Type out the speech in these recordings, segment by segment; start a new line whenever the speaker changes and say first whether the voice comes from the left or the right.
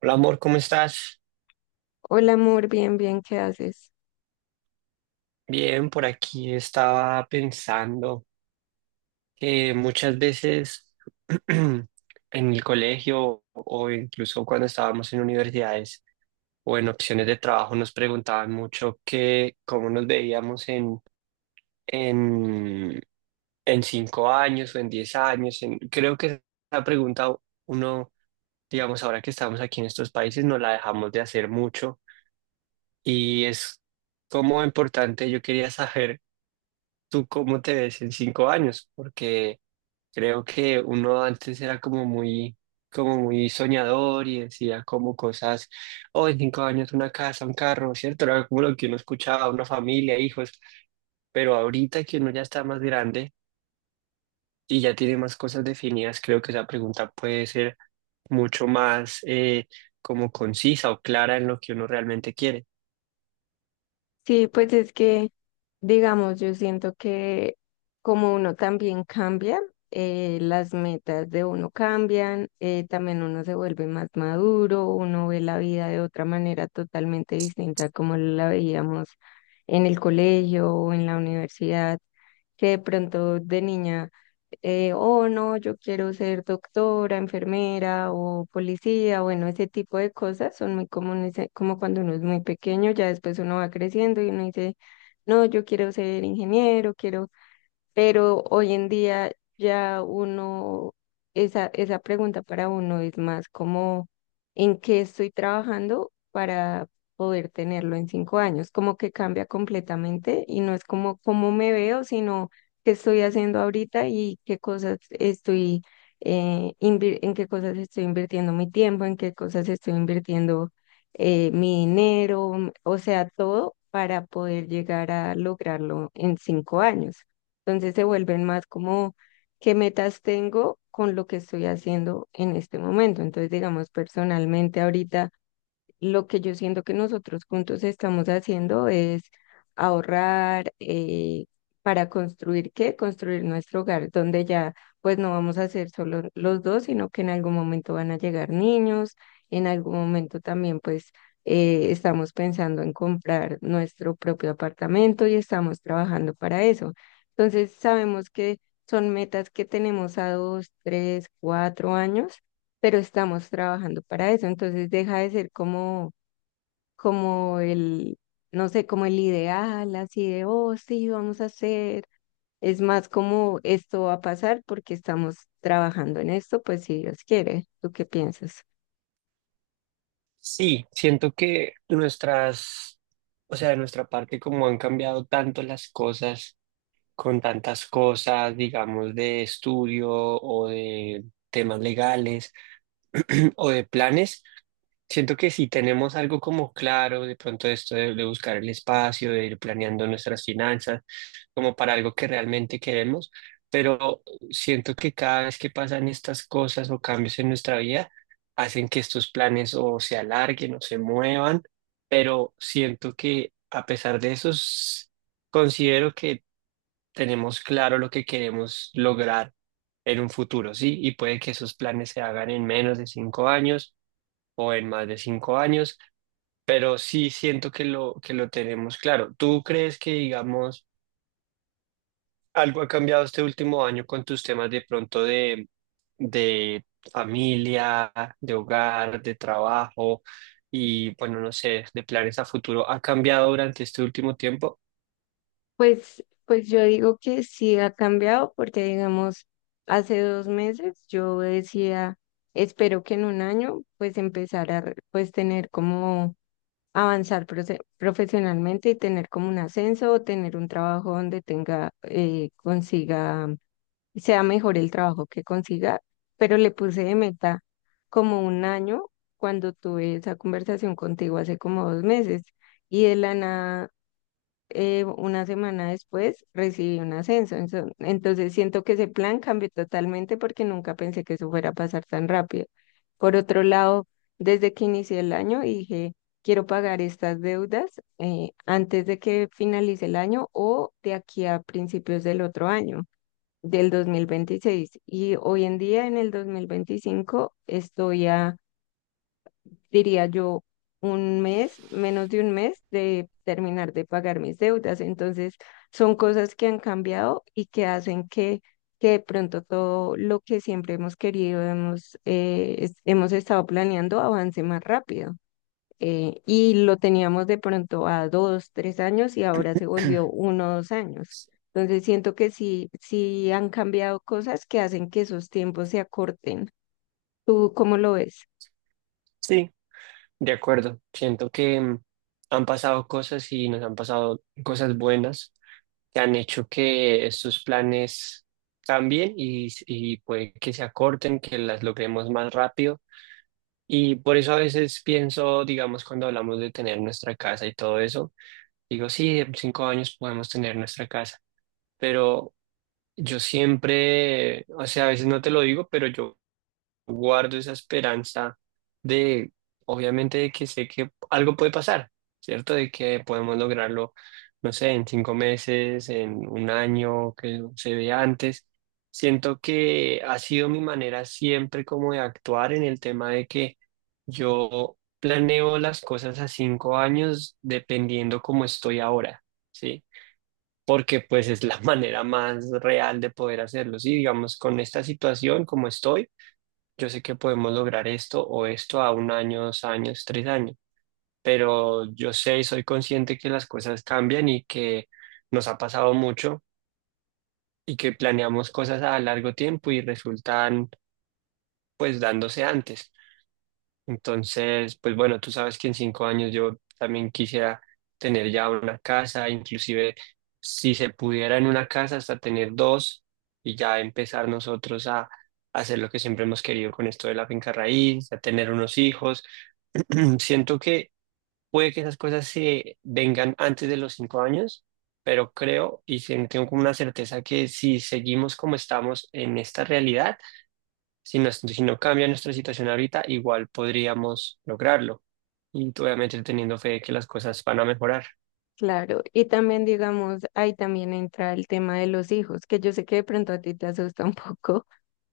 right: Hola amor, ¿cómo estás?
left: Hola amor, bien, bien, ¿qué haces?
right: Bien, por aquí estaba pensando que muchas veces en el colegio o incluso cuando estábamos en universidades o en opciones de trabajo nos preguntaban mucho que cómo nos veíamos en, en 5 años o en 10 años. Creo que esa pregunta uno, digamos, ahora que estamos aquí en estos países, nos la dejamos de hacer mucho. Y es como importante, yo quería saber tú cómo te ves en 5 años, porque creo que uno antes era como muy soñador y decía como cosas, oh, en 5 años una casa, un carro, ¿cierto? Era como lo que uno escuchaba, una familia, hijos, pero ahorita que uno ya está más grande y ya tiene más cosas definidas, creo que esa pregunta puede ser mucho más como concisa o clara en lo que uno realmente quiere.
left: Sí, pues es que, digamos, yo siento que como uno también cambia, las metas de uno cambian, también uno se vuelve más maduro, uno ve la vida de otra manera totalmente distinta a como la veíamos en el colegio o en la universidad, que de pronto de niña oh no, yo quiero ser doctora, enfermera o policía. Bueno, ese tipo de cosas son muy comunes, como cuando uno es muy pequeño, ya después uno va creciendo y uno dice, no, yo quiero ser ingeniero, quiero. Pero hoy en día ya uno, esa pregunta para uno es más como, ¿en qué estoy trabajando para poder tenerlo en 5 años? Como que cambia completamente y no es como cómo me veo, sino qué estoy haciendo ahorita y qué cosas estoy, en qué cosas estoy invirtiendo mi tiempo, en qué cosas estoy invirtiendo mi dinero, o sea, todo para poder llegar a lograrlo en 5 años. Entonces se vuelven más como qué metas tengo con lo que estoy haciendo en este momento. Entonces, digamos, personalmente ahorita lo que yo siento que nosotros juntos estamos haciendo es ahorrar para construir qué, construir nuestro hogar, donde ya pues no vamos a ser solo los dos, sino que en algún momento van a llegar niños. En algún momento también pues estamos pensando en comprar nuestro propio apartamento y estamos trabajando para eso. Entonces sabemos que son metas que tenemos a 2, 3, 4 años, pero estamos trabajando para eso. Entonces deja de ser como el, no sé, como el ideal, así de, oh, sí, vamos a hacer. Es más como esto va a pasar porque estamos trabajando en esto, pues si Dios quiere. ¿Tú qué piensas?
right: Sí, siento que nuestras, o sea, de nuestra parte, como han cambiado tanto las cosas, con tantas cosas, digamos, de estudio o de temas legales o de planes. Siento que si tenemos algo como claro, de pronto esto de buscar el espacio, de ir planeando nuestras finanzas, como para algo que realmente queremos, pero siento que cada vez que pasan estas cosas o cambios en nuestra vida, hacen que estos planes o se alarguen o se muevan, pero siento que a pesar de eso, considero que tenemos claro lo que queremos lograr en un futuro, ¿sí? Y puede que esos planes se hagan en menos de 5 años o en más de 5 años, pero sí siento que que lo tenemos claro. ¿Tú crees que, digamos, algo ha cambiado este último año con tus temas de pronto de familia, de hogar, de trabajo y, bueno, no sé, de planes a futuro? ¿Ha cambiado durante este último tiempo?
left: Pues yo digo que sí ha cambiado porque, digamos, hace 2 meses yo decía, espero que en un año pues empezar a, pues tener como avanzar profesionalmente y tener como un ascenso o tener un trabajo donde tenga, consiga, sea mejor el trabajo que consiga, pero le puse de meta como un año cuando tuve esa conversación contigo hace como 2 meses y de la nada una semana después recibí un ascenso. Entonces siento que ese plan cambió totalmente porque nunca pensé que eso fuera a pasar tan rápido. Por otro lado, desde que inicié el año dije, quiero pagar estas deudas antes de que finalice el año o de aquí a principios del otro año, del 2026. Y hoy en día, en el 2025, estoy a, diría yo, un mes, menos de un mes de terminar de pagar mis deudas. Entonces, son cosas que han cambiado y que hacen que de pronto todo lo que siempre hemos querido, hemos estado planeando, avance más rápido. Y lo teníamos de pronto a 2, 3 años y ahora se volvió uno o dos años. Entonces siento que sí, sí han cambiado cosas que hacen que esos tiempos se acorten. ¿Tú cómo lo ves?
right: Sí, de acuerdo. Siento que han pasado cosas y nos han pasado cosas buenas que han hecho que estos planes cambien y puede que se acorten, que las logremos más rápido. Y por eso a veces pienso, digamos, cuando hablamos de tener nuestra casa y todo eso, digo, sí, en 5 años podemos tener nuestra casa, pero yo siempre, o sea, a veces no te lo digo, pero yo guardo esa esperanza de, obviamente, de que sé que algo puede pasar, ¿cierto? De que podemos lograrlo, no sé, en 5 meses, en un año, que se vea antes. Siento que ha sido mi manera siempre como de actuar en el tema de que yo planeo las cosas a 5 años dependiendo cómo estoy ahora, ¿sí? Porque pues es la manera más real de poder hacerlo, ¿sí? Digamos, con esta situación como estoy, yo sé que podemos lograr esto o esto a un año, 2 años, 3 años, pero yo sé y soy consciente que las cosas cambian y que nos ha pasado mucho y que planeamos cosas a largo tiempo y resultan pues dándose antes. Entonces, pues bueno, tú sabes que en 5 años yo también quisiera tener ya una casa, inclusive si se pudiera en una casa hasta tener dos y ya empezar nosotros a hacer lo que siempre hemos querido con esto de la finca raíz, a tener unos hijos. Siento que puede que esas cosas se vengan antes de los 5 años, pero creo y tengo como una certeza que si seguimos como estamos en esta realidad, si no, si no cambia nuestra situación ahorita, igual podríamos lograrlo. Y obviamente teniendo fe de que las cosas van a mejorar.
left: Claro, y también digamos, ahí también entra el tema de los hijos, que yo sé que de pronto a ti te asusta un poco,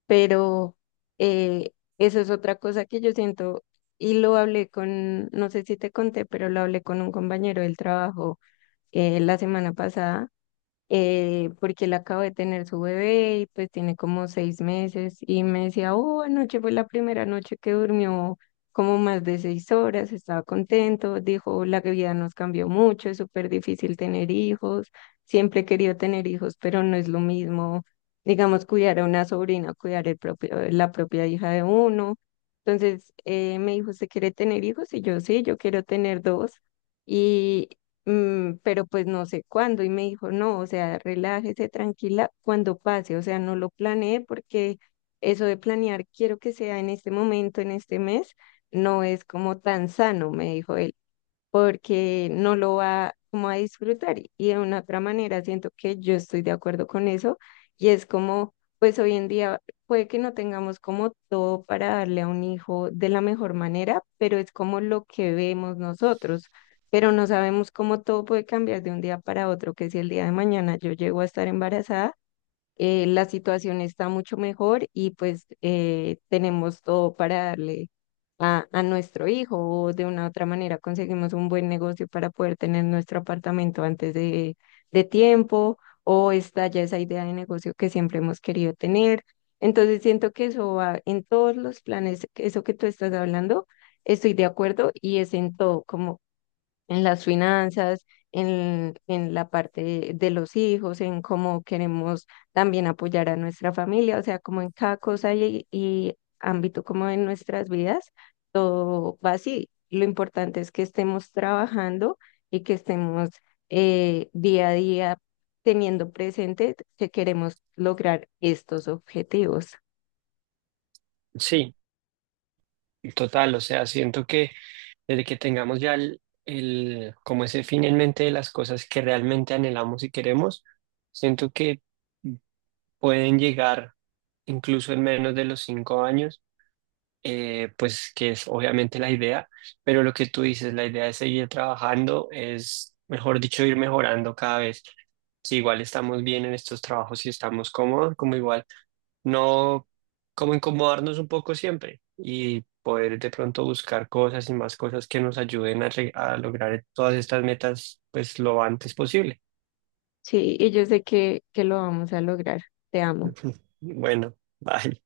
left: pero eh, eso es otra cosa que yo siento y lo hablé con, no sé si te conté, pero lo hablé con un compañero del trabajo la semana pasada porque él acaba de tener su bebé y pues tiene como 6 meses y me decía, oh, anoche fue la primera noche que durmió como más de 6 horas, estaba contento, dijo, la vida nos cambió mucho, es súper difícil tener hijos, siempre he querido tener hijos, pero no es lo mismo, digamos, cuidar a una sobrina, cuidar el propio, la propia hija de uno. Entonces me dijo, ¿usted quiere tener hijos? Y yo sí, yo quiero tener dos, pero pues no sé cuándo. Y me dijo, no, o sea, relájese, tranquila, cuando pase. O sea, no lo planeé porque eso de planear, quiero que sea en este momento, en este mes, no es como tan sano, me dijo él, porque no lo va como a disfrutar. Y de una otra manera siento que yo estoy de acuerdo con eso y es como, pues hoy en día puede que no tengamos como todo para darle a un hijo de la mejor manera, pero es como lo que vemos nosotros. Pero no sabemos cómo todo puede cambiar de un día para otro, que si el día de mañana yo llego a estar embarazada, la situación está mucho mejor y pues tenemos todo para darle a nuestro hijo, o de una u otra manera conseguimos un buen negocio para poder tener nuestro apartamento antes de tiempo, o está ya esa idea de negocio que siempre hemos querido tener. Entonces siento que eso va en todos los planes, que eso que tú estás hablando, estoy de acuerdo y es en todo, como en las finanzas, en la parte de los hijos, en cómo queremos también apoyar a nuestra familia, o sea, como en cada cosa y ámbito como en nuestras vidas, todo va así. Lo importante es que estemos trabajando y que estemos día a día teniendo presente que queremos lograr estos objetivos.
right: Sí, total, o sea, siento que desde que tengamos ya el como ese fin en mente de las cosas que realmente anhelamos y queremos, siento que pueden llegar incluso en menos de los 5 años, pues que es obviamente la idea, pero lo que tú dices, la idea es seguir trabajando, es, mejor dicho, ir mejorando cada vez. Si igual estamos bien en estos trabajos y estamos cómodos, como igual no como incomodarnos un poco siempre y poder de pronto buscar cosas y más cosas que nos ayuden a, a lograr todas estas metas pues lo antes posible.
left: Sí, y yo sé que lo vamos a lograr. Te amo.
right: Bueno, bye.